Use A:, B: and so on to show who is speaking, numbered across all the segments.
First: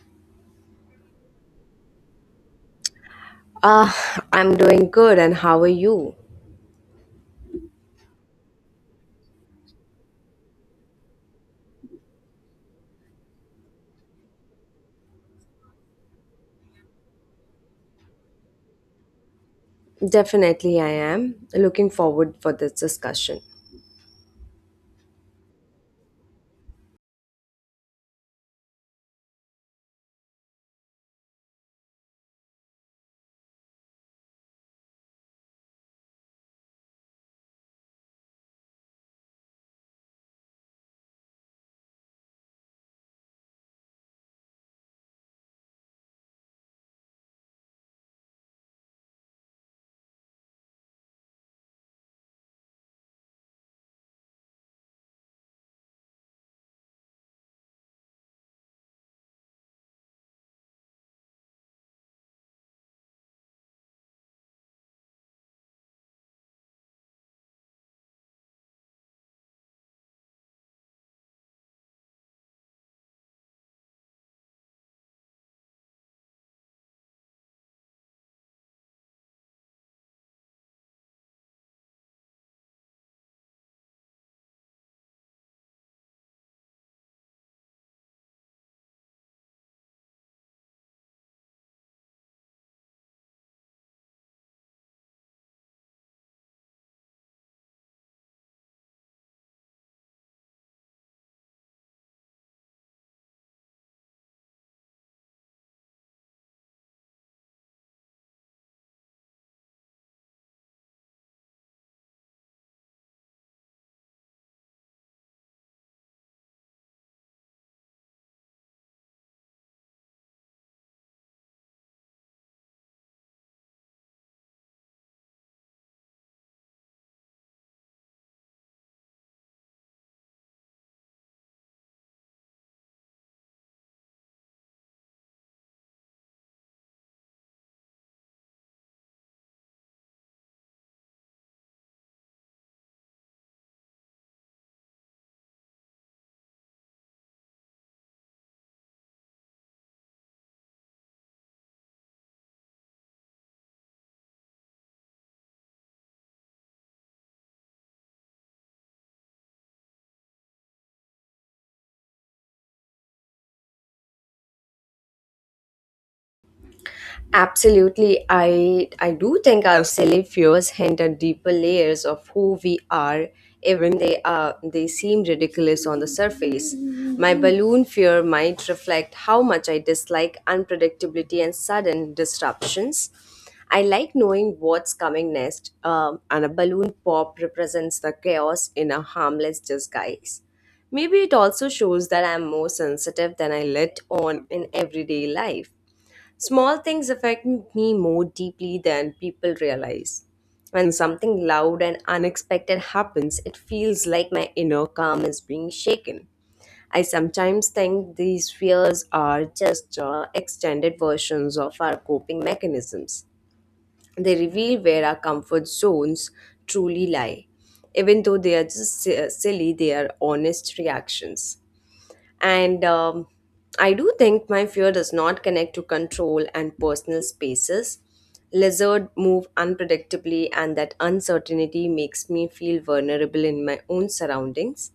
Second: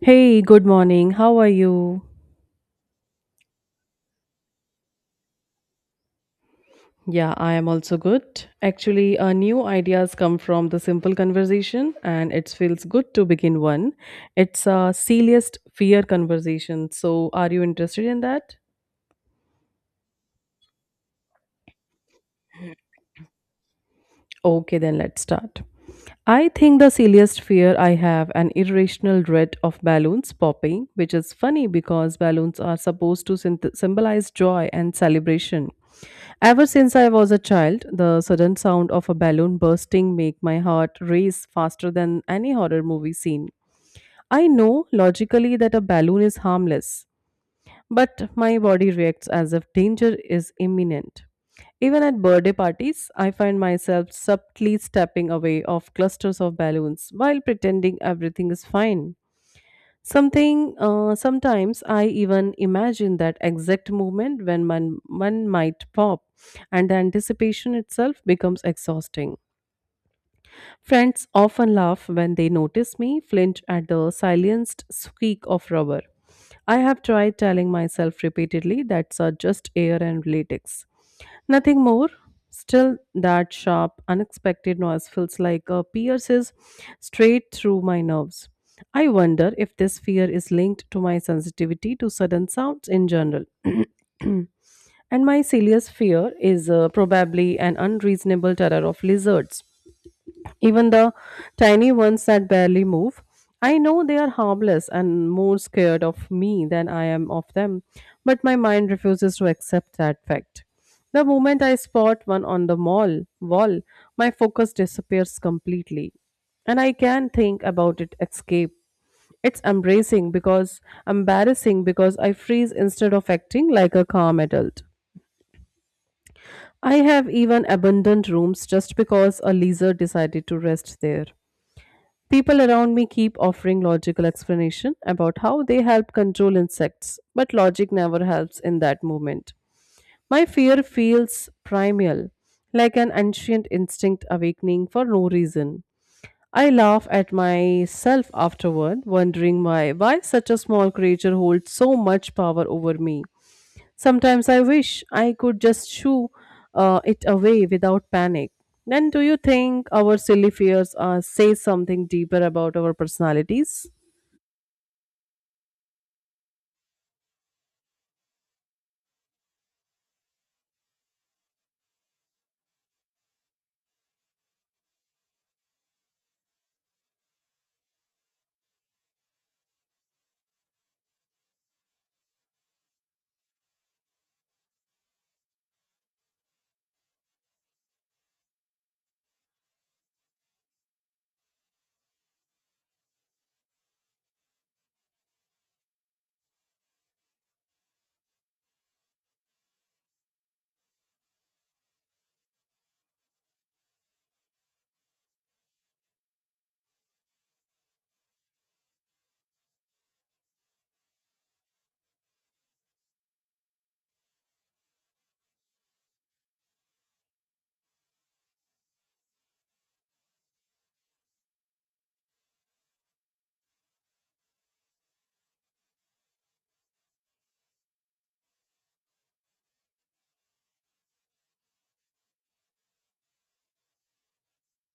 A: Hey, good morning. How are you?
B: Uh, I'm doing good, and how are you?
A: Yeah, I am also good. Actually, new ideas come from the simple conversation, and it feels good to begin one. It's a silliest fear conversation. So, are you interested in that?
B: Definitely, I am. Looking forward for this discussion.
A: Okay, then let's start. I think the silliest fear I have an irrational dread of balloons popping, which is funny because balloons are supposed to symbolize joy and celebration. Ever since I was a child, the sudden sound of a balloon bursting make my heart race faster than any horror movie scene. I know logically that a balloon is harmless, but my body reacts as if danger is imminent. Even at birthday parties, I find myself subtly stepping away of clusters of balloons while pretending everything is fine. Something Sometimes I even imagine that exact moment when one might pop, and the anticipation itself becomes exhausting. Friends often laugh when they notice me flinch at the silenced squeak of rubber. I have tried telling myself repeatedly that's just air and latex. Nothing more. Still, that sharp, unexpected noise feels like a pierces straight through my nerves. I wonder if this fear is linked to my sensitivity to sudden sounds in general. And my serious fear is probably an unreasonable terror of lizards, even the tiny ones that barely move. I know they are harmless and more scared of me than I am of them, but my mind refuses to accept that fact. The moment I spot one on the mall wall, my focus disappears completely, and I can think about it escape. It's embracing because embarrassing because I freeze instead of acting like a calm adult. I have even abandoned rooms just because a lizard decided to rest there. People around me keep offering logical explanation about how they help control insects, but logic never helps in that moment. My fear feels primal, like an ancient instinct awakening for no reason. I laugh at myself afterward, wondering why such a small creature holds so much power over me. Sometimes I wish I could just shoo it away without panic. Then, do you think our silly fears say something deeper about our personalities?
B: Absolutely, I do think our silly fears hint at deeper layers of who we are, even they seem ridiculous on the surface. My balloon fear might reflect how much I dislike unpredictability and sudden disruptions. I like knowing what's coming next, and a balloon pop represents the chaos in a harmless disguise. Maybe it also shows that I'm more sensitive than I let on in everyday life. Small things affect me more deeply than people realize. When something loud and unexpected happens, it feels like my inner calm is being shaken. I sometimes think these fears are just extended versions of our coping mechanisms. They reveal where our comfort zones truly lie. Even though they are just silly, they are honest reactions. And I do think my fear does not connect to control and personal spaces. Lizards move unpredictably, and that uncertainty makes me feel vulnerable in my own surroundings.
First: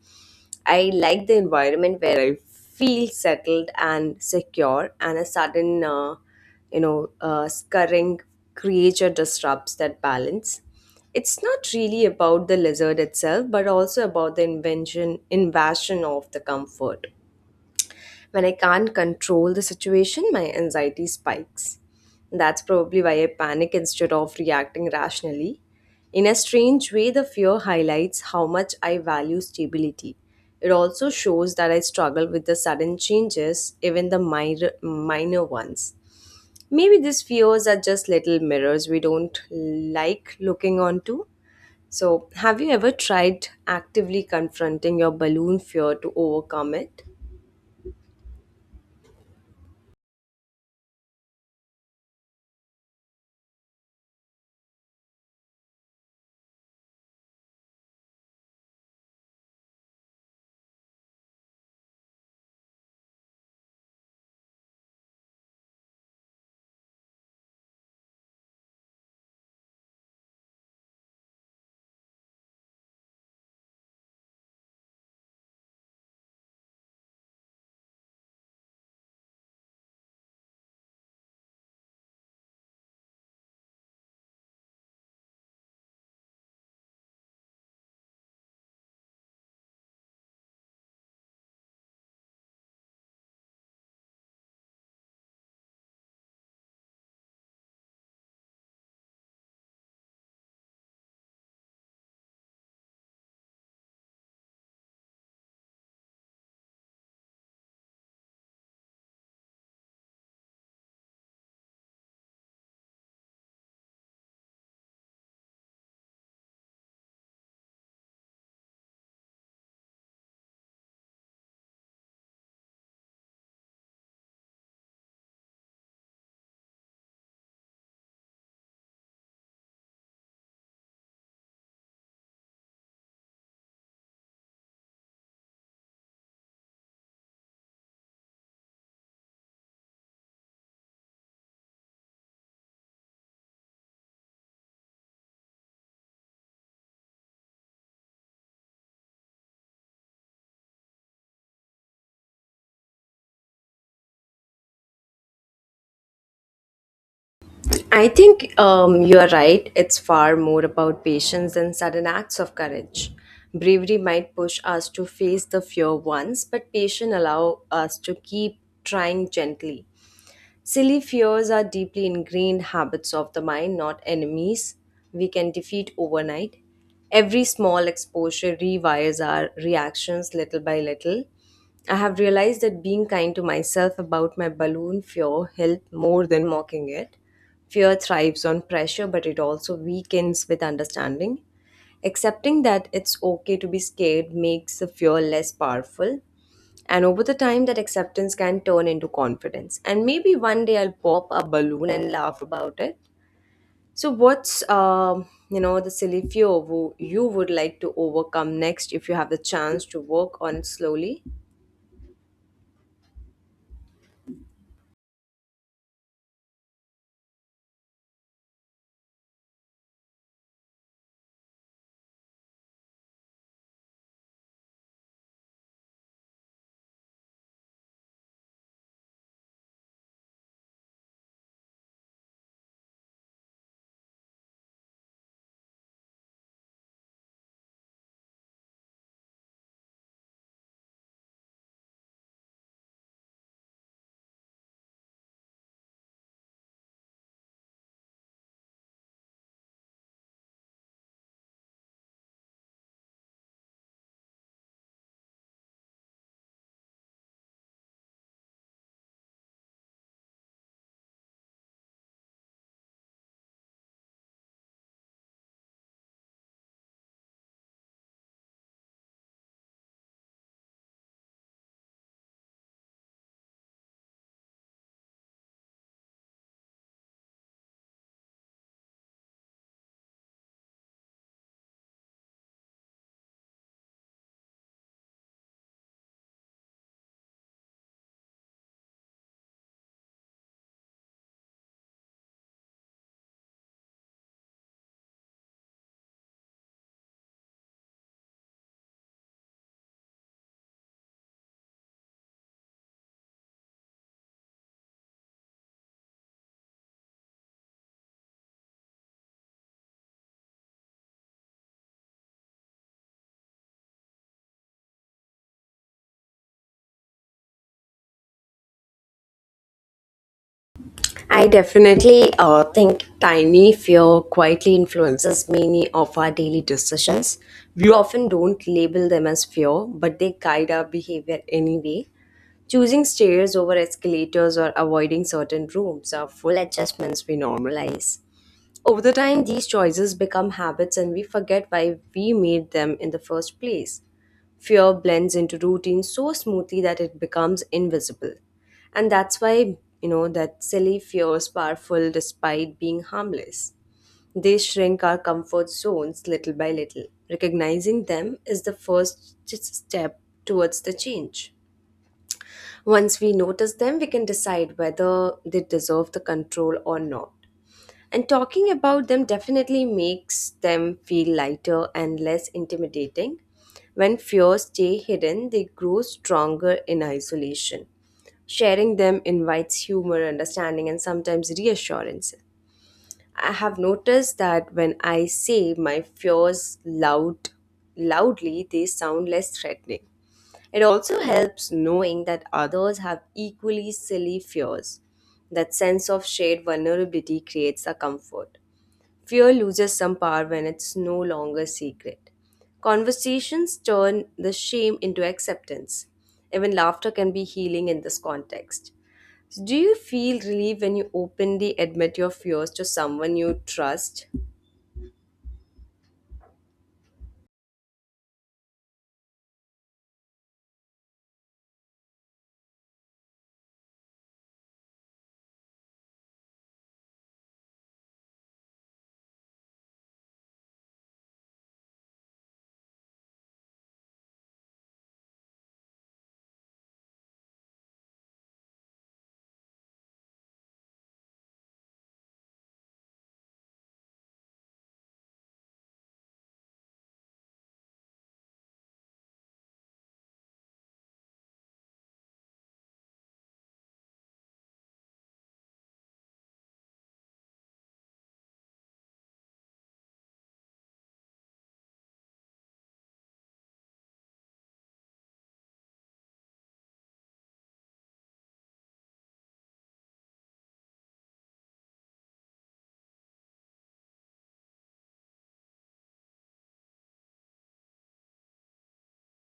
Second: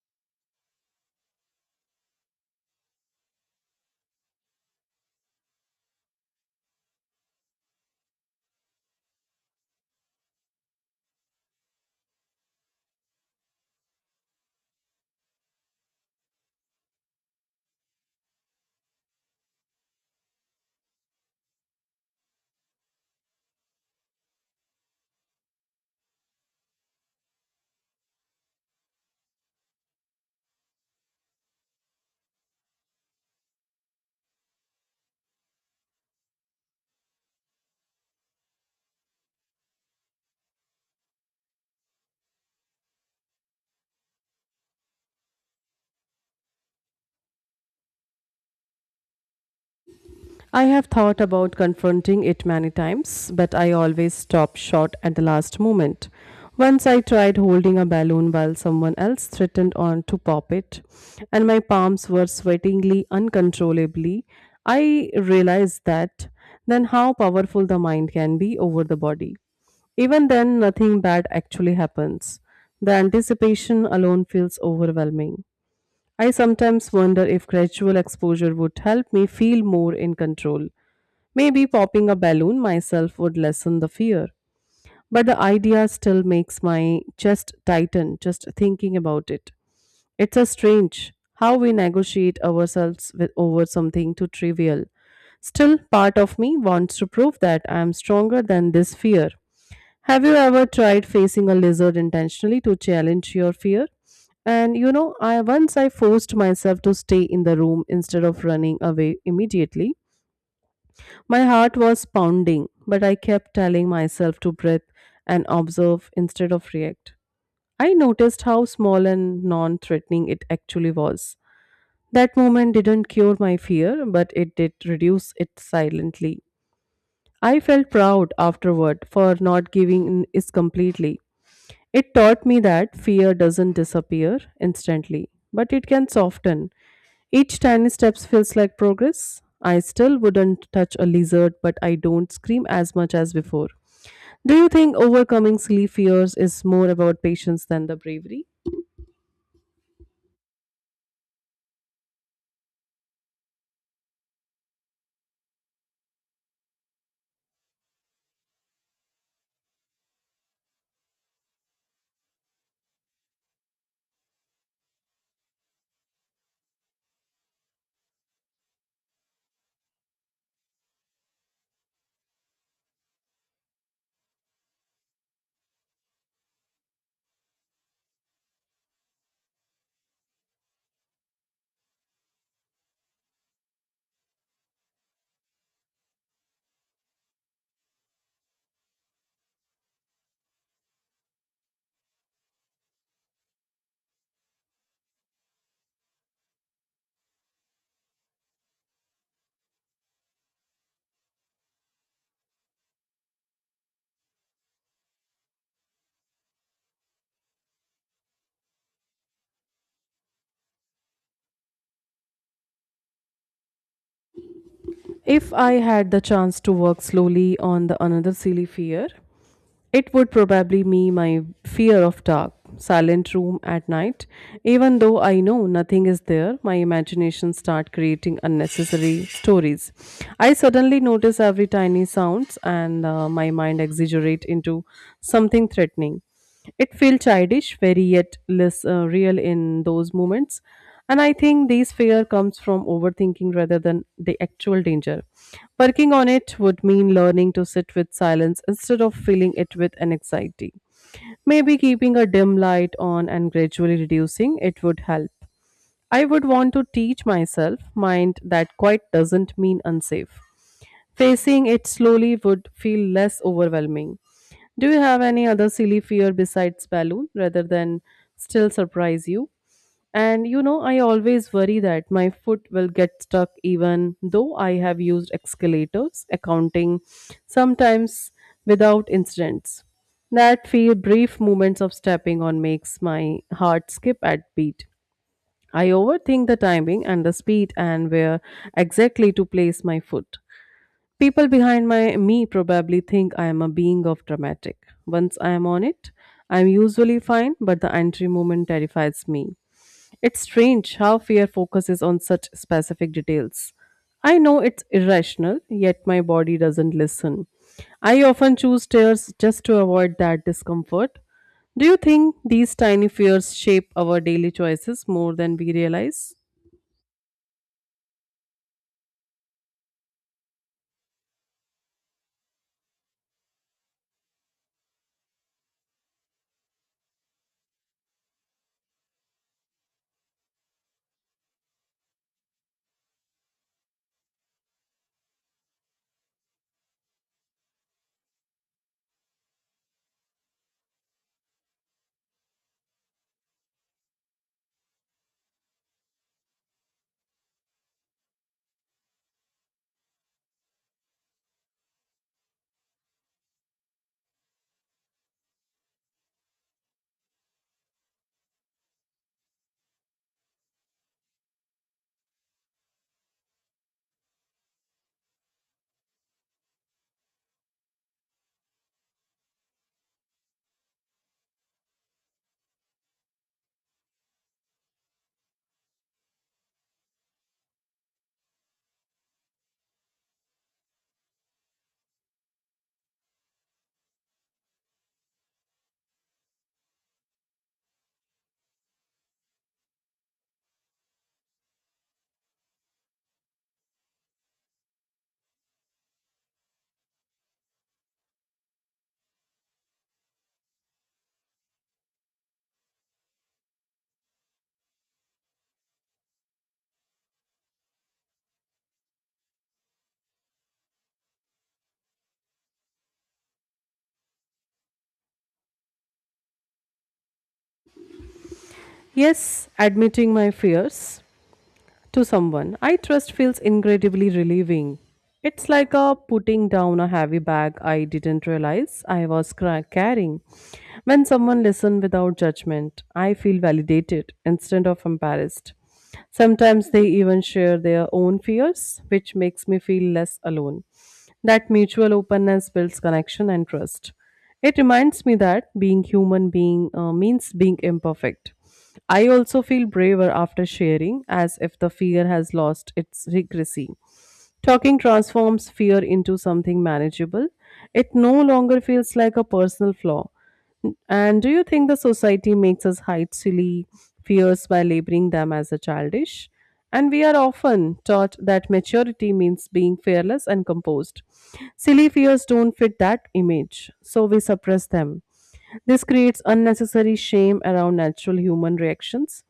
B: I like the environment where I feel settled and secure, and a sudden, scurrying creature disrupts that balance. It's not really about the lizard itself, but also about the invasion of the comfort. When I can't control the situation, my anxiety spikes. That's probably why I panic instead of reacting rationally. In a strange way, the fear highlights how much I value stability. It also shows that I struggle with the sudden changes, even the minor ones. Maybe these fears are just little mirrors we don't like looking onto. So, have you ever tried actively confronting your balloon fear to overcome it?
A: I have thought about confronting it many times, but I always stop short at the last moment. Once I tried holding a balloon while someone else threatened on to pop it, and my palms were sweatingly uncontrollably. I realized that then how powerful the mind can be over the body. Even then, nothing bad actually happens. The anticipation alone feels overwhelming. I sometimes wonder if gradual exposure would help me feel more in control. Maybe popping a balloon myself would lessen the fear. But the idea still makes my chest tighten just thinking about it. It's a strange how we negotiate ourselves with over something too trivial. Still, part of me wants to prove that I am stronger than this fear. Have you ever tried facing a lizard intentionally to challenge your fear? And you know, I once I forced myself to stay in the room instead of running away immediately. My heart was pounding, but I kept telling myself to breathe and observe instead of react. I noticed how small and non-threatening it actually was. That moment didn't cure my fear, but it did reduce it silently. I felt proud afterward for not giving in is completely. It taught me that fear doesn't disappear instantly, but it can soften. Each tiny step feels like progress. I still wouldn't touch a lizard, but I don't scream as much as before. Do you think overcoming silly fears is more about patience than the bravery?
B: I think you're right. It's far more about patience than sudden acts of courage. Bravery might push us to face the fear once, but patience allow us to keep trying gently. Silly fears are deeply ingrained habits of the mind, not enemies we can defeat overnight. Every small exposure rewires our reactions little by little. I have realized that being kind to myself about my balloon fear helped more than mocking it. Fear thrives on pressure, but it also weakens with understanding. Accepting that it's okay to be scared makes the fear less powerful. And over the time, that acceptance can turn into confidence. And maybe one day I'll pop a balloon and laugh about it. So, what's the silly fear you would like to overcome next if you have the chance to work on it slowly?
A: If I had the chance to work slowly on the another silly fear, it would probably be my fear of dark, silent room at night. Even though I know nothing is there, my imagination starts creating unnecessary stories. I suddenly notice every tiny sounds and my mind exaggerate into something threatening. It feels childish, very yet less real in those moments. And I think this fear comes from overthinking rather than the actual danger. Working on it would mean learning to sit with silence instead of filling it with an anxiety. Maybe keeping a dim light on and gradually reducing it would help. I would want to teach myself mind that quite doesn't mean unsafe. Facing it slowly would feel less overwhelming. Do you have any other silly fear besides balloon rather than still surprise you? And you know, I always worry that my foot will get stuck even though I have used escalators, accounting, sometimes without incidents. That few brief moments of stepping on makes my heart skip at beat. I overthink the timing and the speed and where exactly to place my foot. People behind my me probably think I am a being of dramatic. Once I am on it, I am usually fine, but the entry moment terrifies me. It's strange how fear focuses on such specific details. I know it's irrational, yet my body doesn't listen. I often choose stairs just to avoid that discomfort. Do you think these tiny fears shape our daily choices more than we realize?
B: I definitely think tiny fear quietly influences many of our daily decisions. We often don't label them as fear, but they guide our behavior anyway. Choosing stairs over escalators or avoiding certain rooms are full adjustments we normalize. Over the time, these choices become habits and we forget why we made them in the first place. Fear blends into routine so smoothly that it becomes invisible. And that's why, that silly fears powerful despite being harmless. They shrink our comfort zones little by little. Recognizing them is the first step towards the change. Once we notice them, we can decide whether they deserve the control or not, and talking about them definitely makes them feel lighter and less intimidating. When fears stay hidden, they grow stronger in isolation. Sharing them invites humor, understanding, and sometimes reassurance. I have noticed that when I say my fears loudly, they sound less threatening. It also helps knowing that others have equally silly fears. That sense of shared vulnerability creates a comfort. Fear loses some power when it's no longer secret. Conversations turn the shame into acceptance. Even laughter can be healing in this context. So, do you feel relief when you openly admit your fears to someone you trust?
A: Yes, admitting my fears to someone I trust feels incredibly relieving. It's like a putting down a heavy bag I didn't realize I was carrying. When someone listens without judgment, I feel validated instead of embarrassed. Sometimes they even share their own fears, which makes me feel less alone. That mutual openness builds connection and trust. It reminds me that being human being means being imperfect. I also feel braver after sharing, as if the fear has lost its secrecy. Talking transforms fear into something manageable. It no longer feels like a personal flaw. And do you think the society makes us hide silly fears by labeling them as a childish? And we are often taught that maturity means being fearless and composed. Silly fears don't fit that image, so we suppress them. This creates unnecessary shame around natural human reactions.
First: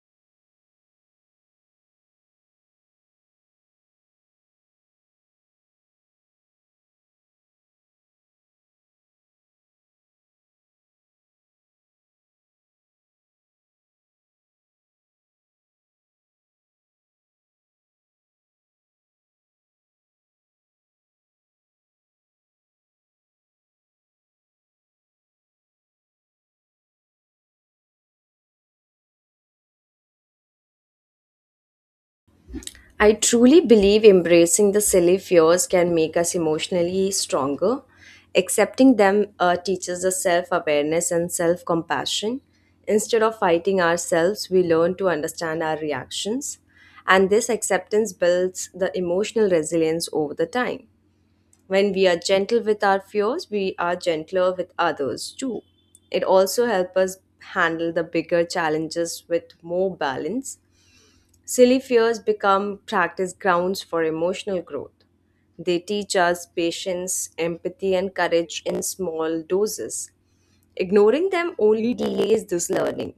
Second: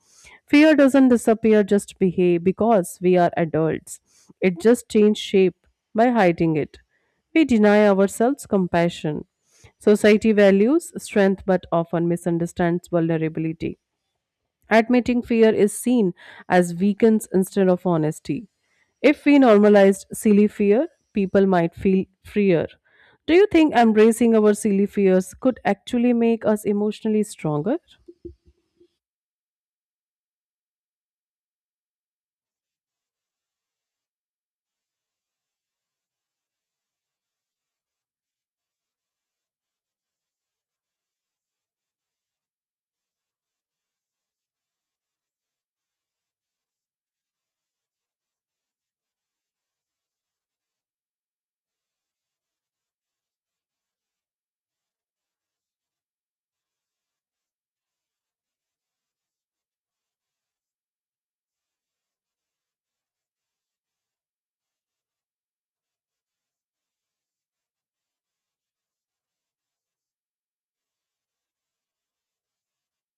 A: Fear doesn't disappear just behave because we are adults. It just changes shape by hiding it. We deny ourselves compassion. Society values strength but often misunderstands vulnerability. Admitting fear is seen as weakness instead of honesty. If we normalized silly fear, people might feel freer. Do you think embracing our silly fears could actually make us emotionally stronger?
B: I truly believe embracing the silly fears can make us emotionally stronger. Accepting them teaches us self awareness and self compassion. Instead of fighting ourselves, we learn to understand our reactions. And this acceptance builds the emotional resilience over the time. When we are gentle with our fears, we are gentler with others too. It also helps us handle the bigger challenges with more balance. Silly fears become practice grounds for emotional growth. They teach us patience, empathy, and courage in small doses. Ignoring them only delays this learning.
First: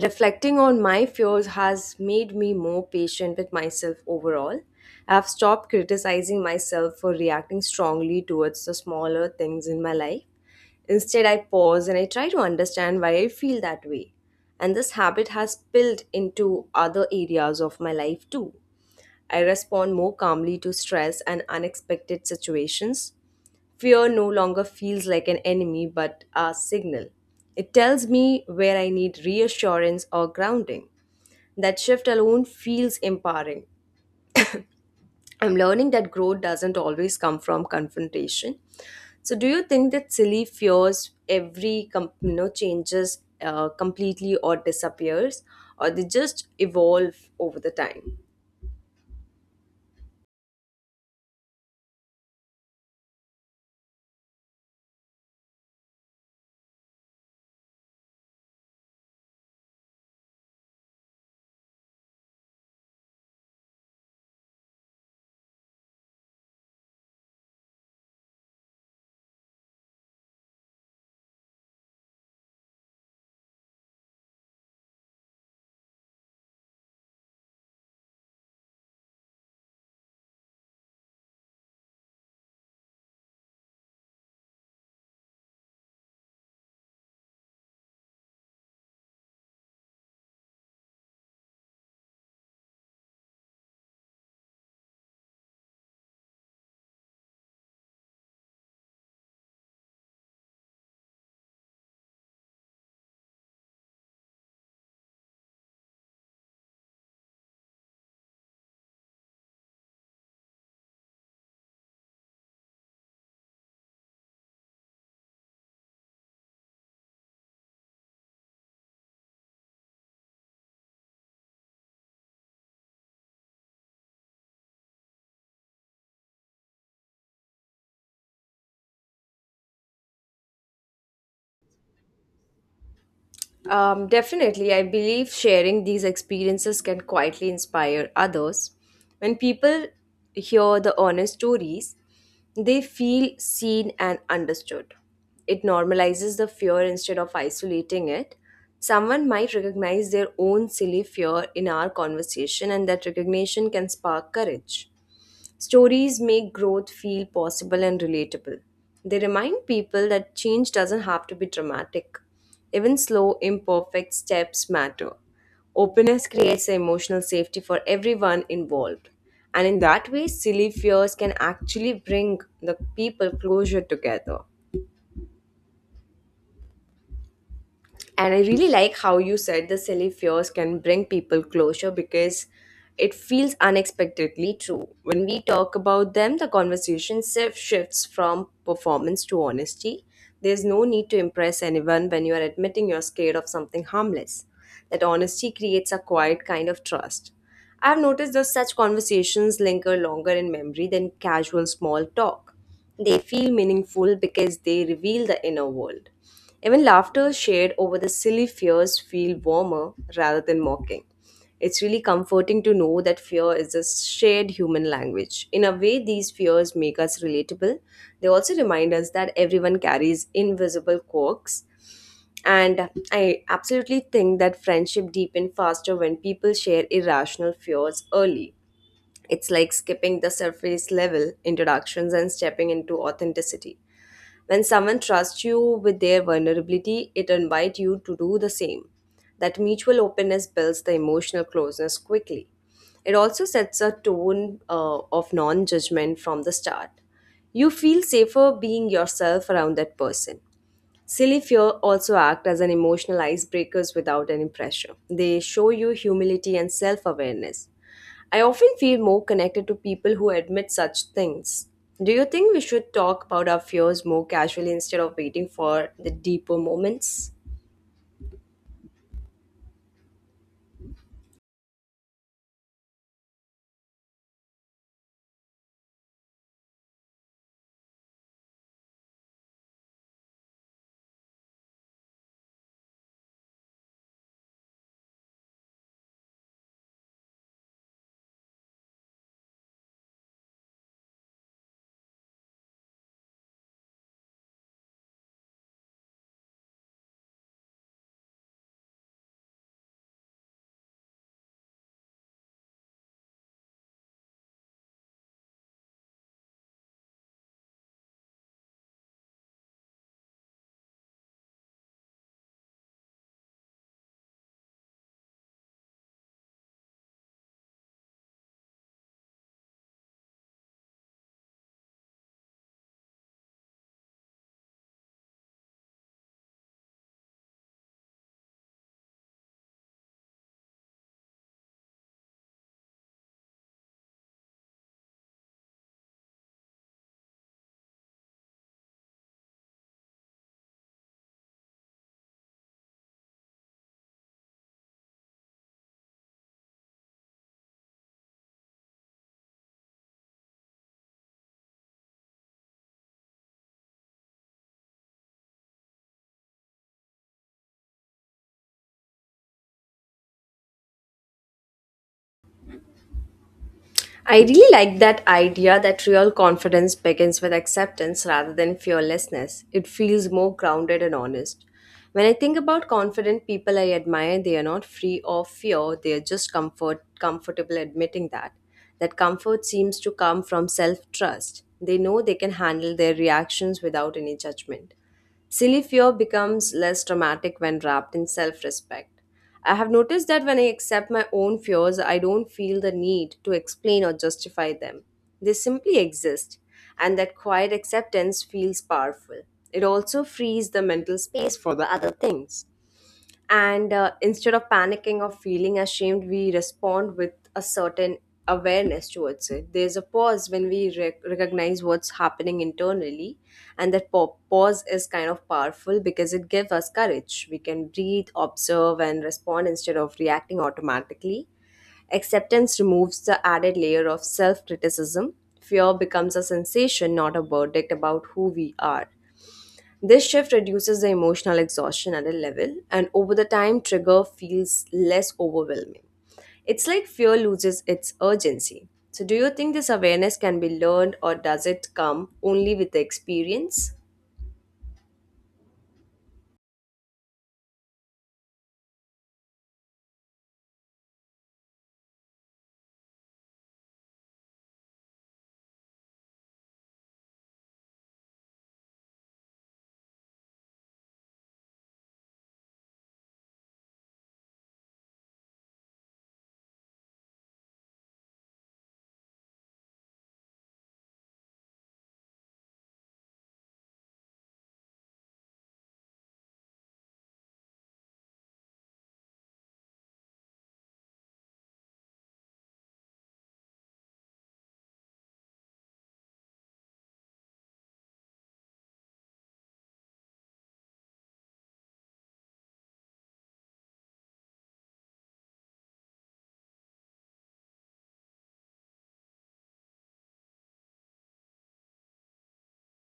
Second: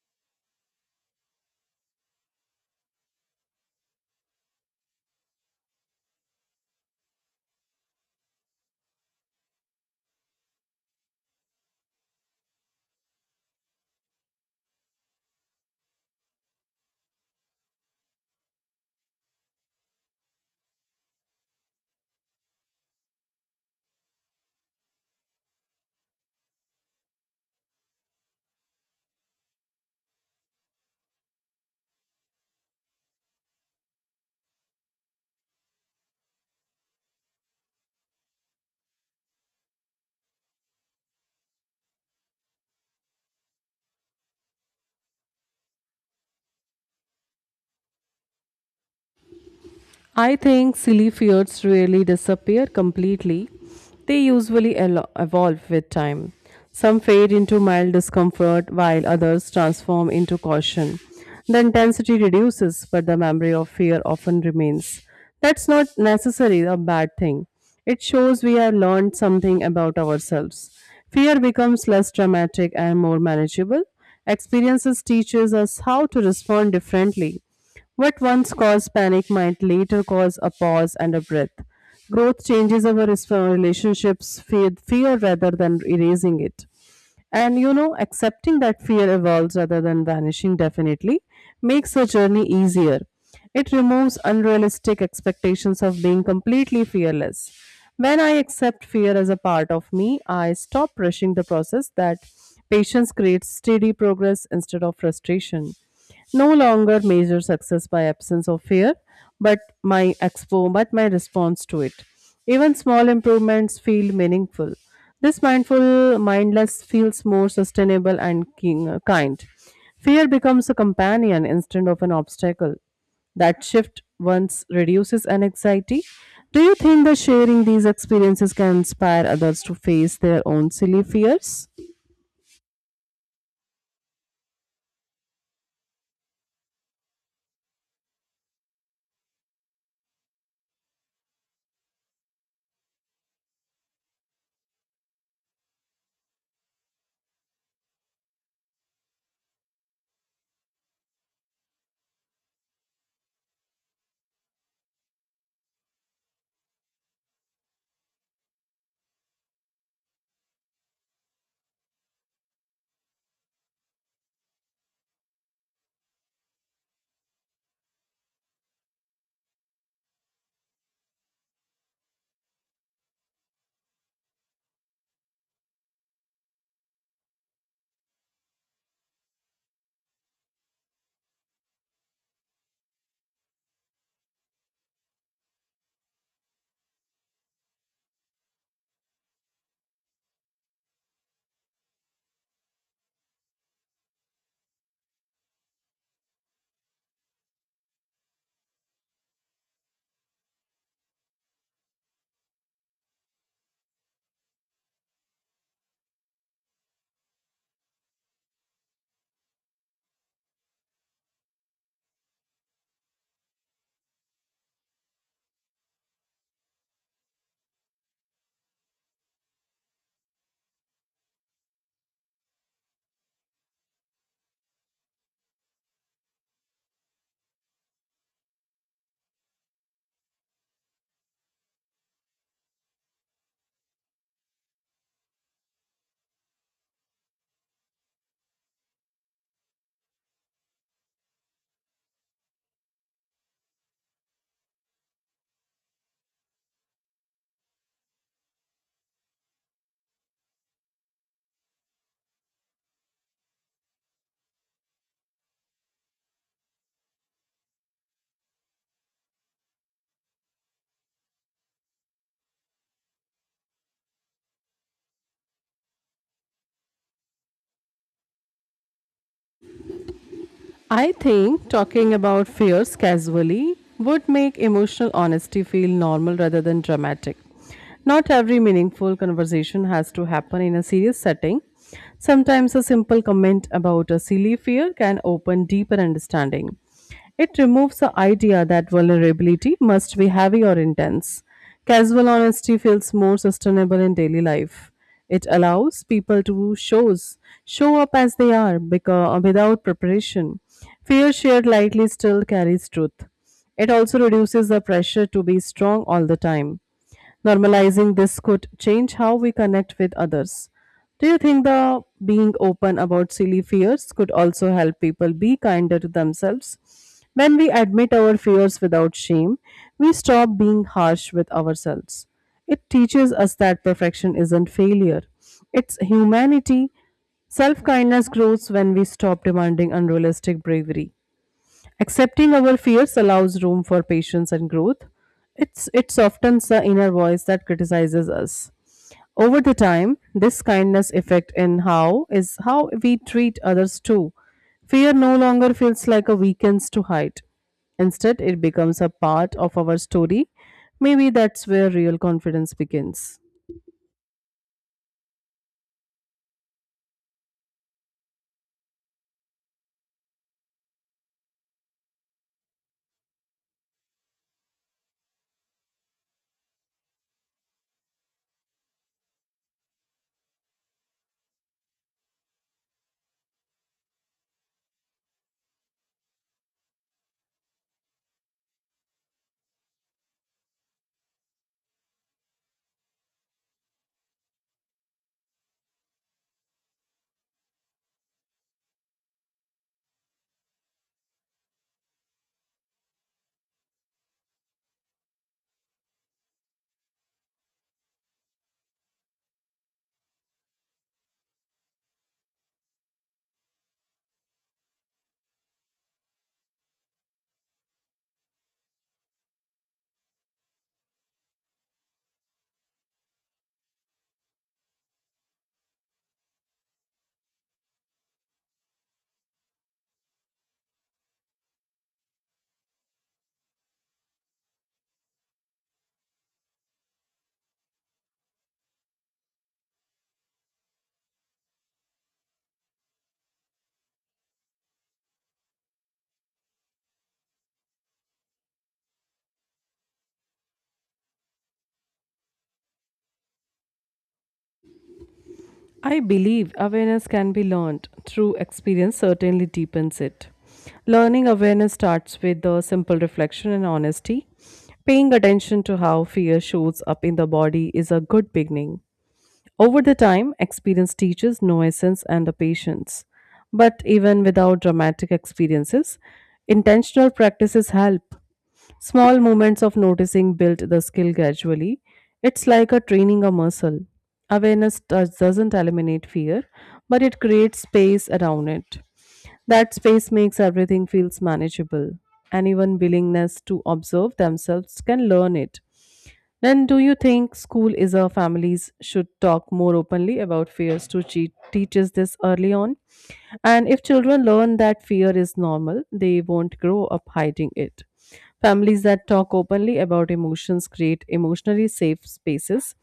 B: Reflecting on my fears has made me more patient with myself overall. I've stopped criticizing myself for reacting strongly towards the smaller things in my life. Instead, I pause and I try to understand why I feel that way. And this habit has spilled into other areas of my life too. I respond more calmly to stress and unexpected situations. Fear no longer feels like an enemy but a signal. It tells me where I need reassurance or grounding. That shift alone feels empowering. I'm learning that growth doesn't always come from confrontation. So, do you think that silly fears every changes completely or disappears, or they just evolve over the time?
A: I think silly fears really disappear completely. They usually evolve with time. Some fade into mild discomfort while others transform into caution. The intensity reduces, but the memory of fear often remains. That's not necessarily a bad thing. It shows we have learned something about ourselves. Fear becomes less dramatic and more manageable. Experiences teaches us how to respond differently. What once caused panic might later cause a pause and a breath. Growth changes our relationships with fear rather than erasing it. And you know, accepting that fear evolves rather than vanishing definitely makes the journey easier. It removes unrealistic expectations of being completely fearless. When I accept fear as a part of me, I stop rushing the process that patience creates steady progress instead of frustration no longer measure success by absence of fear but my response to it even small improvements feel meaningful this mindful mindless feels more sustainable and kind fear becomes a companion instead of an obstacle that shift once reduces an anxiety do you think that sharing these experiences can inspire others to face their own silly fears?
B: Definitely, I believe sharing these experiences can quietly inspire others. When people hear the honest stories, they feel seen and understood. It normalizes the fear instead of isolating it. Someone might recognize their own silly fear in our conversation, and that recognition can spark courage. Stories make growth feel possible and relatable. They remind people that change doesn't have to be dramatic. Even slow, imperfect steps matter. Openness creates emotional safety for everyone involved. And in that way, silly fears can actually bring the people closer together. And I really like how you said the silly fears can bring people closure because it feels unexpectedly true. When we talk about them, the conversation shifts from performance to honesty. There's no need to impress anyone when you are admitting you're scared of something harmless. That honesty creates a quiet kind of trust. I've noticed that such conversations linger longer in memory than casual small talk. They feel meaningful because they reveal the inner world. Even laughter shared over the silly fears feel warmer rather than mocking. It's really comforting to know that fear is a shared human language. In a way, these fears make us relatable. They also remind us that everyone carries invisible quirks. And I absolutely think that friendship deepens faster when people share irrational fears early. It's like skipping the surface level introductions and stepping into authenticity. When someone trusts you with their vulnerability, it invites you to do the same. That mutual openness builds the emotional closeness quickly. It also sets a tone of non judgment from the start. You feel safer being yourself around that person. Silly fear also act as an emotional icebreakers without any pressure. They show you humility and self awareness. I often feel more connected to people who admit such things. Do you think we should talk about our fears more casually instead of waiting for the deeper moments?
A: I think talking about fears casually would make emotional honesty feel normal rather than dramatic. Not every meaningful conversation has to happen in a serious setting. Sometimes a simple comment about a silly fear can open deeper understanding. It removes the idea that vulnerability must be heavy or intense. Casual honesty feels more sustainable in daily life. It allows people to show up as they are because, without preparation. Fear shared lightly still carries truth. It also reduces the pressure to be strong all the time. Normalizing this could change how we connect with others. Do you think the being open about silly fears could also help people be kinder to themselves? When we admit our fears without shame, we stop being harsh with ourselves. It teaches us that perfection isn't failure, it's humanity. Self kindness grows when we stop demanding unrealistic bravery. Accepting our fears allows room for patience and growth. It softens the inner voice that criticizes us. Over the time, this kindness effect in how we treat others too. Fear no longer feels like a weakness to hide. Instead, it becomes a part of our story. Maybe that's where real confidence begins.
B: I really like that idea that real confidence begins with acceptance rather than fearlessness. It feels more grounded and honest. When I think about confident people I admire, they are not free of fear, they are just comfortable admitting that. That comfort seems to come from self-trust. They know they can handle their reactions without any judgment. Silly fear becomes less dramatic when wrapped in self respect. I have noticed that when I accept my own fears, I don't feel the need to explain or justify them. They simply exist, and that quiet acceptance feels powerful. It also frees the mental space for the other things. And instead of panicking or feeling ashamed, we respond with a certain awareness towards it. There's a pause when we recognize what's happening internally, and that pause is kind of powerful because it gives us courage. We can breathe, observe, and respond instead of reacting automatically. Acceptance removes the added layer of self-criticism. Fear becomes a sensation, not a verdict about who we are. This shift reduces the emotional exhaustion at a level, and over the time, trigger feels less overwhelming. It's like fear loses its urgency. So, do you think this awareness can be learned, or does it come only with the experience?
A: I believe awareness can be learned. Through experience certainly deepens it. Learning awareness starts with the simple reflection and honesty. Paying attention to how fear shows up in the body is a good beginning. Over the time, experience teaches nuisance and the patience. But even without dramatic experiences, intentional practices help. Small moments of noticing build the skill gradually. It's like a training a muscle. Awareness doesn't eliminate fear, but it creates space around it. That space makes everything feels manageable. Anyone willingness to observe themselves can learn it. Then, do you think school is a families should talk more openly about fears to cheat teaches this early on? And if children learn that fear is normal, they won't grow up hiding it. Families that talk openly about emotions create emotionally safe spaces.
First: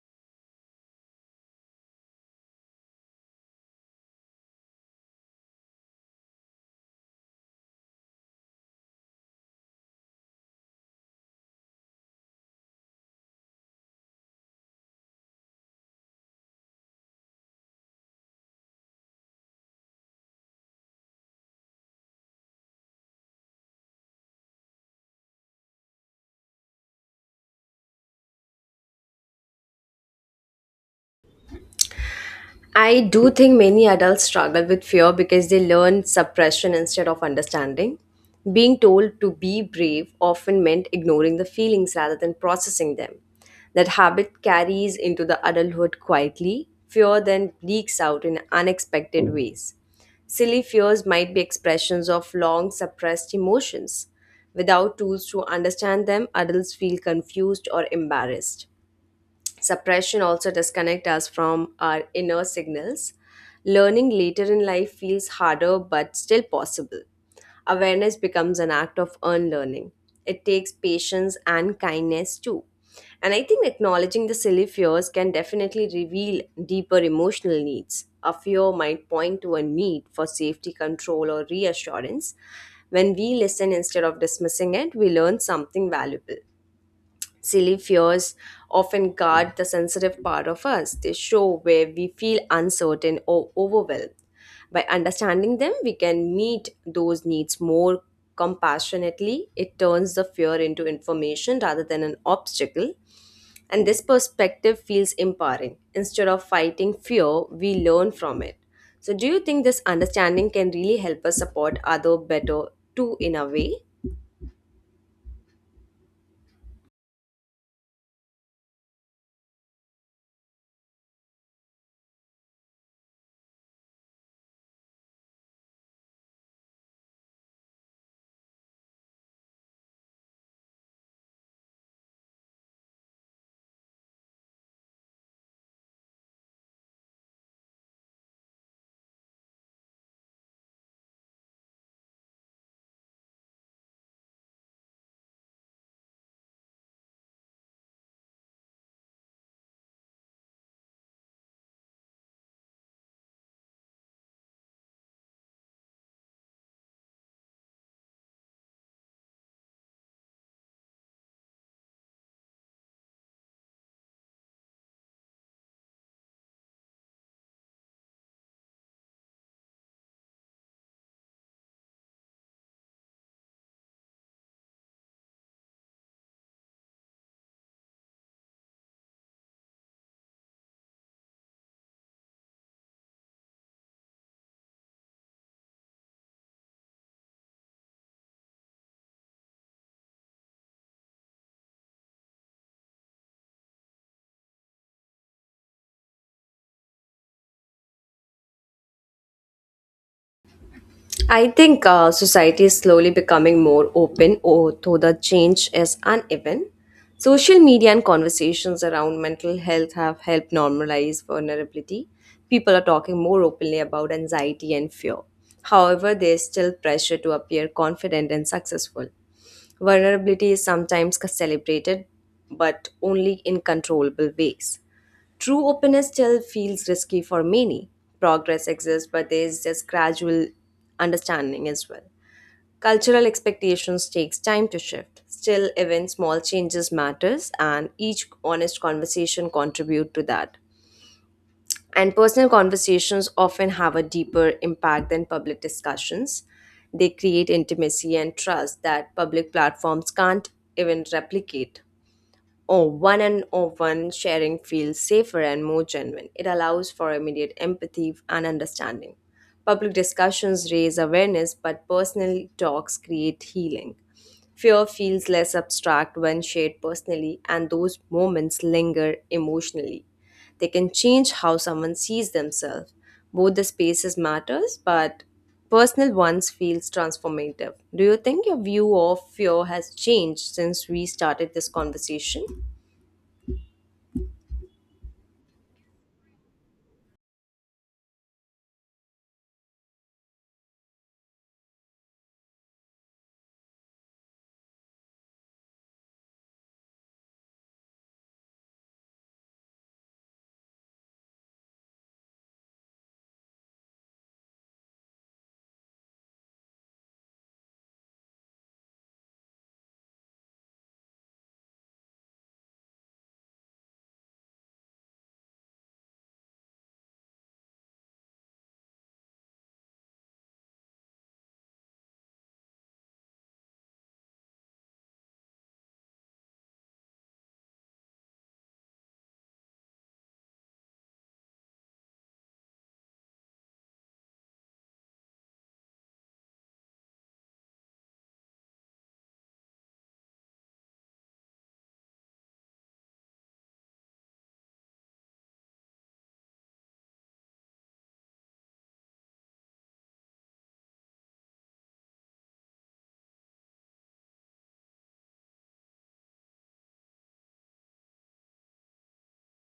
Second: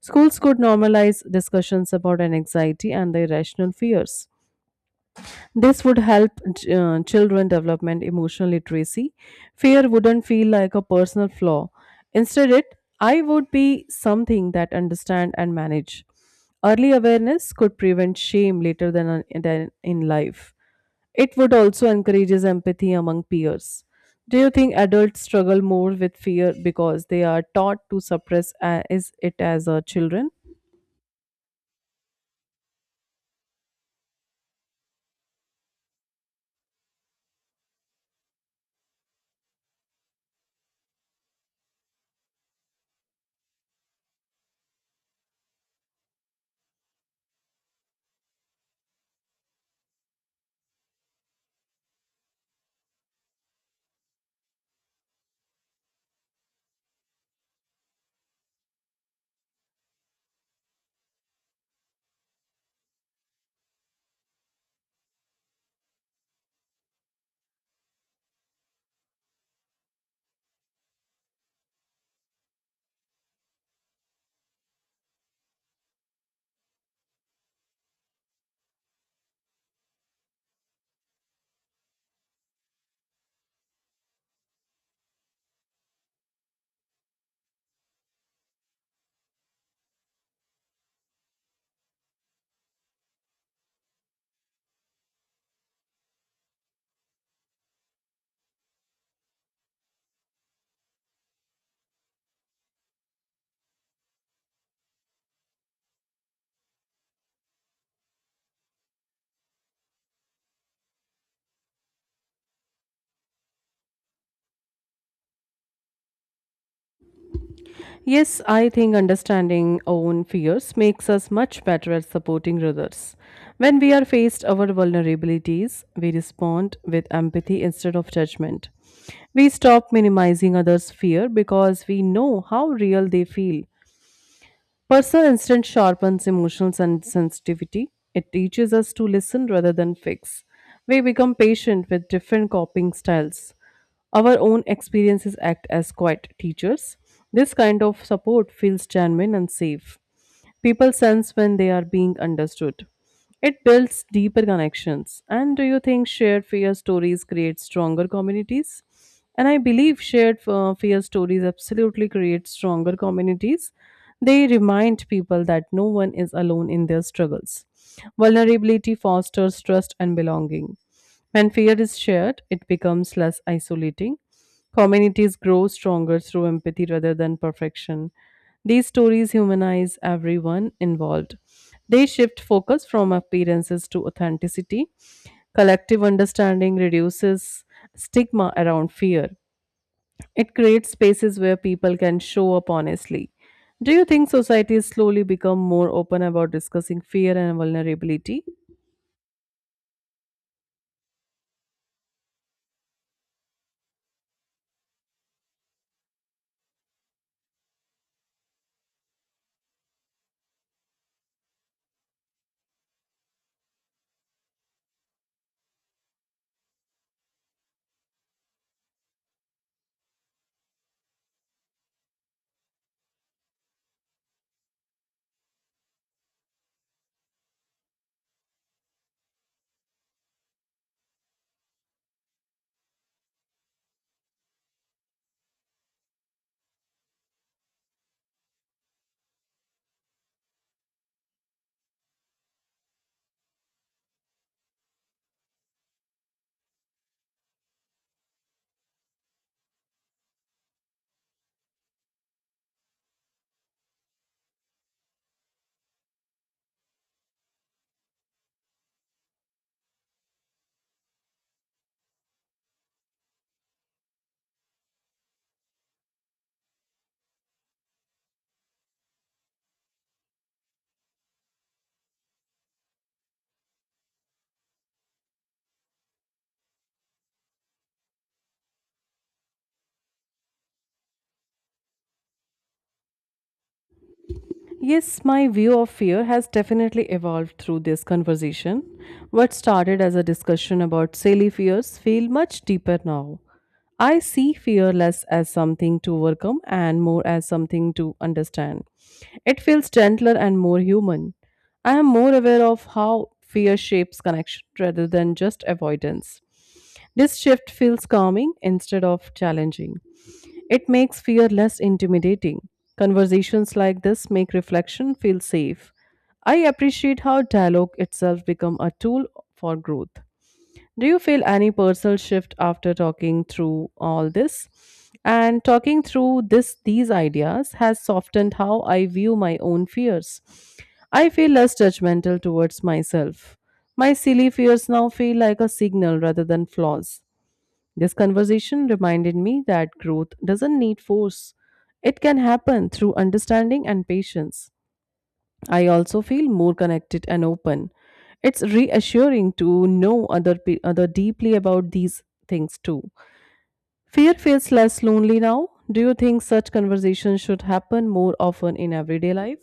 A: Schools could normalize discussions about anxiety and the irrational fears. This would help children development emotional literacy. Fear wouldn't feel like a personal flaw. Instead, it I would be something that understand and manage. Early awareness could prevent shame later than in life. It would also encourages empathy among peers. Do you think adults struggle more with fear because they are taught to suppress is it as children?
B: I do think many adults struggle with fear because they learn suppression instead of understanding. Being told to be brave often meant ignoring the feelings rather than processing them. That habit carries into the adulthood quietly. Fear then leaks out in unexpected ways. Silly fears might be expressions of long suppressed emotions. Without tools to understand them, adults feel confused or embarrassed. Suppression also disconnects us from our inner signals. Learning later in life feels harder but still possible. Awareness becomes an act of unlearning. It takes patience and kindness too. And I think acknowledging the silly fears can definitely reveal deeper emotional needs. A fear might point to a need for safety control or reassurance. When we listen instead of dismissing it, we learn something valuable. Silly fears often guard the sensitive part of us. They show where we feel uncertain or overwhelmed. By understanding them, we can meet those needs more compassionately. It turns the fear into information rather than an obstacle. And this perspective feels empowering. Instead of fighting fear, we learn from it. So, do you think this understanding can really help us support other better too in a way?
A: Yes, I think understanding own fears makes us much better at supporting others. When we are faced our vulnerabilities, we respond with empathy instead of judgment. We stop minimizing others' fear because we know how real they feel. Personal instinct sharpens emotional sensitivity. It teaches us to listen rather than fix. We become patient with different coping styles. Our own experiences act as quiet teachers. This kind of support feels genuine and safe. People sense when they are being understood. It builds deeper connections. And do you think shared fear stories create stronger communities? And I believe shared fear stories absolutely create stronger communities. They remind people that no one is alone in their struggles. Vulnerability fosters trust and belonging. When fear is shared, it becomes less isolating. Communities grow stronger through empathy rather than perfection. These stories humanize everyone involved. They shift focus from appearances to authenticity. Collective understanding reduces stigma around fear. It creates spaces where people can show up honestly. Do you think societies slowly become more open about discussing fear and vulnerability?
B: I think society is slowly becoming more open, although the change is uneven. Social media and conversations around mental health have helped normalize vulnerability. People are talking more openly about anxiety and fear. However, there is still pressure to appear confident and successful. Vulnerability is sometimes celebrated, but only in controllable ways. True openness still feels risky for many. Progress exists, but there is just gradual understanding as well. Cultural expectations takes time to shift. Still, even small changes matters, and each honest conversation contribute to that. And personal conversations often have a deeper impact than public discussions. They create intimacy and trust that public platforms can't even replicate or one and or one sharing feels safer and more genuine. It allows for immediate empathy and understanding. Public discussions raise awareness, but personal talks create healing. Fear feels less abstract when shared personally, and those moments linger emotionally. They can change how someone sees themselves. Both the spaces matters, but personal ones feels transformative. Do you think your view of fear has changed since we started this conversation?
A: Yes, my view of fear has definitely evolved through this conversation. What started as a discussion about silly fears feel much deeper now. I see fear less as something to overcome and more as something to understand. It feels gentler and more human. I am more aware of how fear shapes connection rather than just avoidance. This shift feels calming instead of challenging. It makes fear less intimidating. Conversations like this make reflection feel safe. I appreciate how dialogue itself become a tool for growth. Do you feel any personal shift after talking through all this? And talking through this these ideas has softened how I view my own fears. I feel less judgmental towards myself. My silly fears now feel like a signal rather than flaws. This conversation reminded me that growth doesn't need force. It can happen through understanding and patience. I also feel more connected and open. It's reassuring to know other deeply about these things too. Fear feels less lonely now. Do you think such conversations should happen more often in everyday life?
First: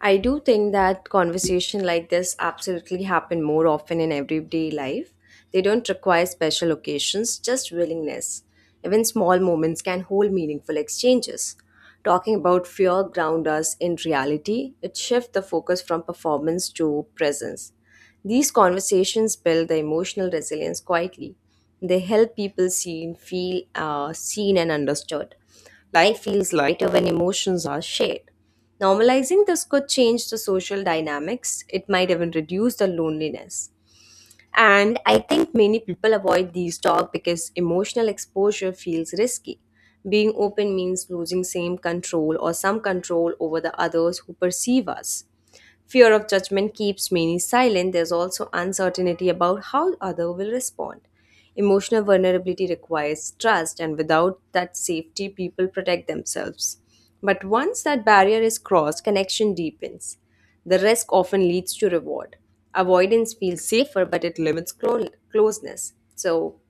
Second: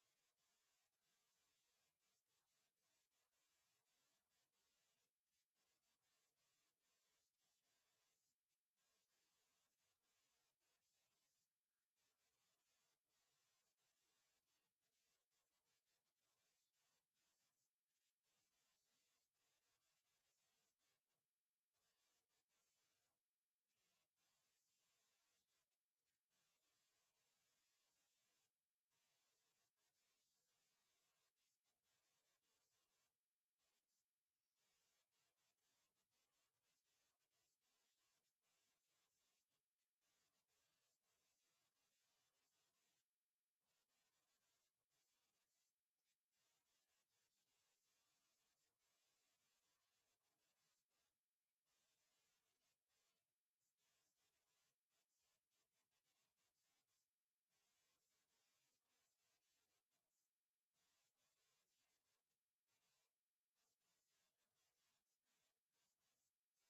B: I do think that conversation like this absolutely happen more often in everyday life. They don't require special occasions, just willingness. Even small moments can hold meaningful exchanges. Talking about fear ground us in reality. It shifts the focus from performance to presence. These conversations build the emotional resilience quietly. They help people feel seen and understood. Life feels lighter when emotions are shared. Normalizing this could change the social dynamics. It might even reduce the loneliness. And I think many people avoid these talks because emotional exposure feels risky. Being open means losing same control or some control over the others who perceive us. Fear of judgment keeps many silent. There's also uncertainty about how other will respond. Emotional vulnerability requires trust, and without that safety, people protect themselves. But once that barrier is crossed, connection deepens. The risk often leads to reward. Avoidance feels safer, but it limits closeness. So,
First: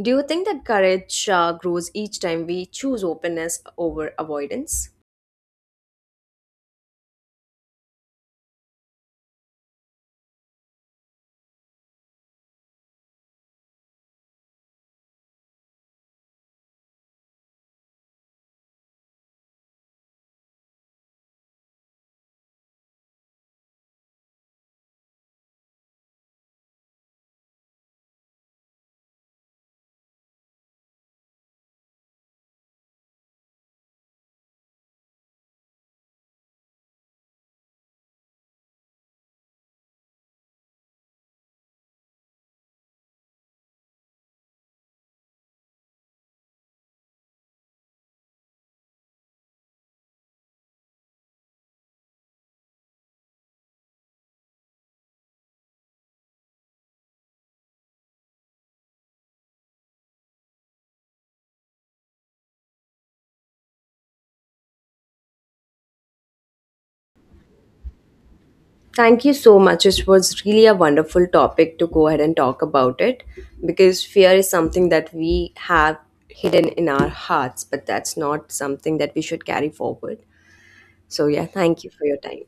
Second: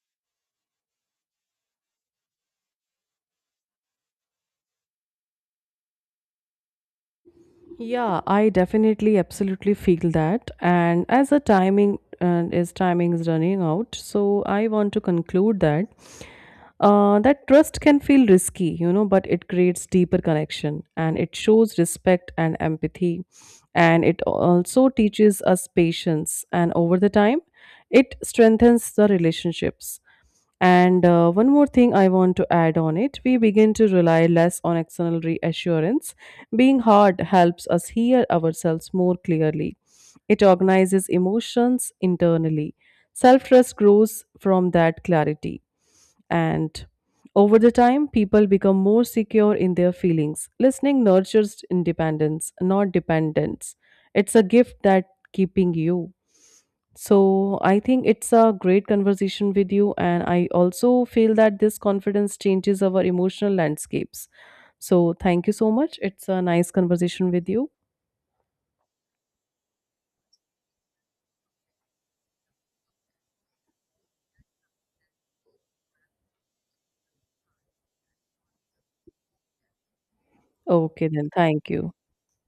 B: do you think that courage grows each time we choose openness over avoidance?
A: Yeah, I definitely absolutely feel that. And as the timing is running out, so I want to conclude that. That trust can feel risky, you know, but it creates deeper connection and it shows respect and empathy. And it also teaches us patience. And over the time, it strengthens the relationships. And one more thing I want to add on it, we begin to rely less on external reassurance. Being hard helps us hear ourselves more clearly, it organizes emotions internally. Self trust grows from that clarity, and over the time people become more secure in their feelings. Listening nurtures independence, not dependence. It's a gift that keeping you. So I think it's a great conversation with you, and I also feel that this confidence changes our emotional landscapes. So thank you so much, it's a nice conversation with you.
B: Thank you so much. It was really a wonderful topic to go ahead and talk about it because fear is something that we have hidden in our hearts, but that's not something that we should carry forward.
A: Okay,
B: So,
A: then
B: yeah,
A: thank
B: thank you
A: you.
B: for your time.